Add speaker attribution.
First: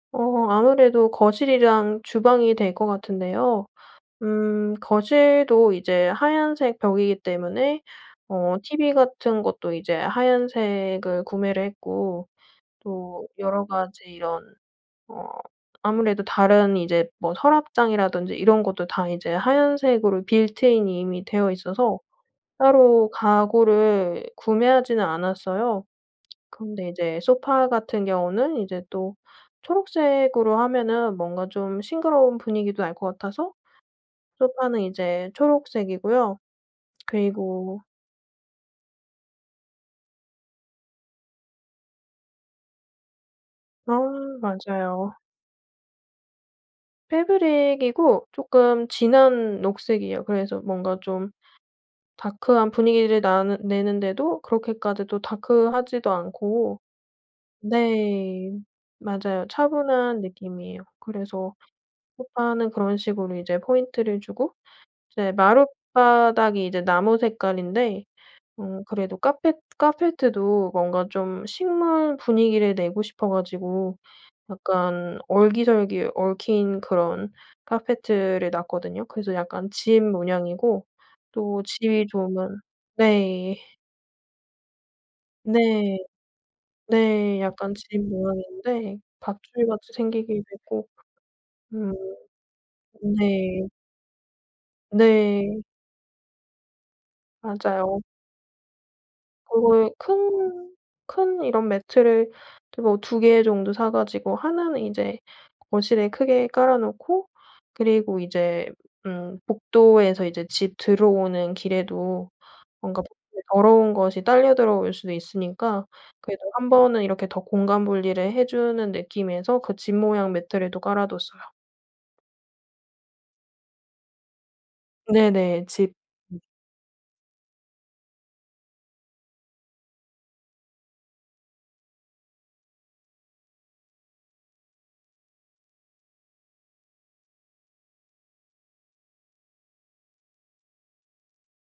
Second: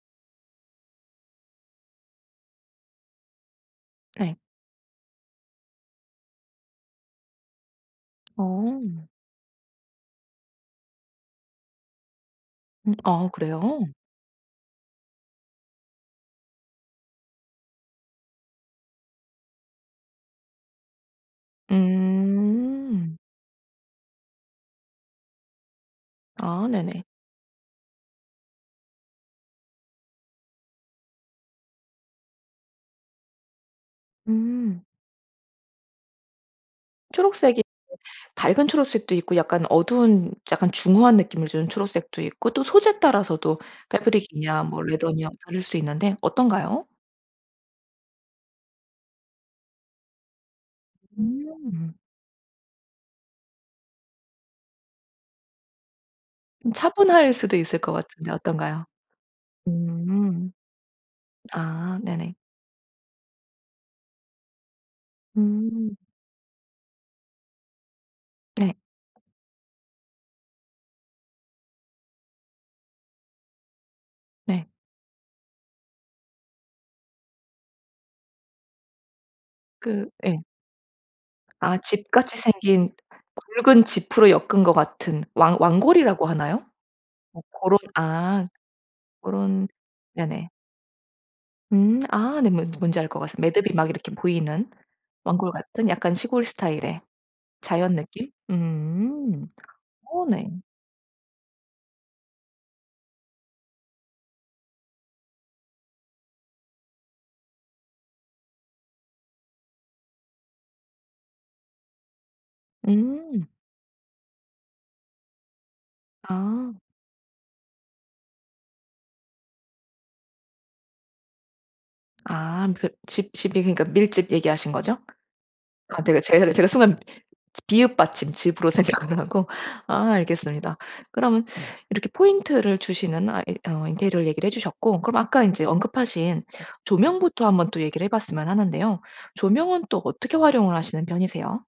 Speaker 1: 어 아무래도 거실이랑 주방이 될 것 같은데요.
Speaker 2: 네.
Speaker 1: 음 거실도 이제 하얀색 벽이기 때문에 어 티브이
Speaker 2: 어.
Speaker 1: 같은 것도 이제 하얀색을 구매를 했고
Speaker 2: 음
Speaker 1: 또
Speaker 2: 아 그래요?
Speaker 1: 여러 가지 이런 어 아무래도 다른 이제 뭐 서랍장이라든지 이런 것도 다 이제 하얀색으로 빌트인이 이미 되어 있어서 따로
Speaker 2: 음.
Speaker 1: 가구를 구매하지는 않았어요.
Speaker 2: 아
Speaker 1: 근데
Speaker 2: 네네.
Speaker 1: 이제 소파 같은 경우는 이제 또 초록색으로 하면은 뭔가 좀 싱그러운 분위기도 날 것 같아서 소파는
Speaker 2: 음.
Speaker 1: 이제 초록색이고요.
Speaker 2: 초록색이
Speaker 1: 그리고
Speaker 2: 밝은 초록색도 있고 약간 어두운 약간 중후한 느낌을 주는 초록색도 있고 또 소재에 따라서도
Speaker 1: 아
Speaker 2: 패브릭이냐 뭐
Speaker 1: 맞아요.
Speaker 2: 레더냐 다를 수 있는데 어떤가요?
Speaker 1: 패브릭이고 쪼끔 진한 녹색이에요. 그래서 뭔가 좀
Speaker 2: 음.
Speaker 1: 다크한 분위기를 나는 내는데도 그렇게까지 또 다크하지도
Speaker 2: 좀
Speaker 1: 않고
Speaker 2: 차분할 수도 있을 것 같은데
Speaker 1: 네
Speaker 2: 어떤가요?
Speaker 1: 맞아요. 차분한
Speaker 2: 음.
Speaker 1: 느낌이에요. 그래서
Speaker 2: 아 네네.
Speaker 1: 소파는 그런 식으로 이제 포인트를 주고 이제
Speaker 2: 음.
Speaker 1: 마룻바닥이 이제 나무 색깔인데
Speaker 2: 네.
Speaker 1: 어 그래도 카펫 카페트 도 뭔가 좀 식물 분위기를 내고 싶어 가지고
Speaker 2: 네.
Speaker 1: 약간 얼기설기 얽힌 그런 카페트 를 놨거든요. 그래서 약간 짚
Speaker 2: 그 예.
Speaker 1: 모양이고 또
Speaker 2: 아
Speaker 1: 집이
Speaker 2: 짚같이
Speaker 1: 좋으면
Speaker 2: 생긴
Speaker 1: 네.
Speaker 2: 굵은 짚으로 엮은 것 같은 왕
Speaker 1: 네.
Speaker 2: 왕골이라고 하나요? 어
Speaker 1: 네 약간
Speaker 2: 고런
Speaker 1: 짚
Speaker 2: 아
Speaker 1: 모양인데
Speaker 2: 고런
Speaker 1: 밧줄같이 생기게
Speaker 2: 네네.
Speaker 1: 되고 음.
Speaker 2: 음 아 네. 뭔 뭔지 알 것 같습
Speaker 1: 네.
Speaker 2: 매듭이 막 이렇게 보이는 왕골
Speaker 1: 네.
Speaker 2: 같은 약간 시골 스타일의 자연
Speaker 1: 맞아요.
Speaker 2: 느낌? 음
Speaker 1: 그거에
Speaker 2: 어 네.
Speaker 1: 큰 큰 이런 매트를 이제 뭐 2 개 정도 사 가지고 1 는 인제 거실에 크게 깔아 놓고 그리고 이제 음 복도에서 이제 집 들어오는 길에도 뭔가 혹시
Speaker 2: 음.
Speaker 1: 더러운 것이 딸려 들어올 수도 있으니까 그래도 1
Speaker 2: 아.
Speaker 1: 번은 이렇게 더 공간 분리를 해 주는 느낌에서 그 짚 모양 매트를 또 깔아 뒀어요.
Speaker 2: 아 그 짚 짚이 그니까 밀짚 얘기하신 거죠?
Speaker 1: 네네. 짚.
Speaker 2: 아 내가 제가 를 제가 순간 비읍 받침 즙으로 생각을 하고. 아 알겠습니다. 그럼 이렇게 포인트를 주시는 아 이 어 인테리어를 얘기를 해 주셨고 그럼 아까 인제 언급하신 조명부터 한번 또 얘기를 해 봤으면 하는데요. 조명은 또 어떻게 활용을 하시는 편이세요?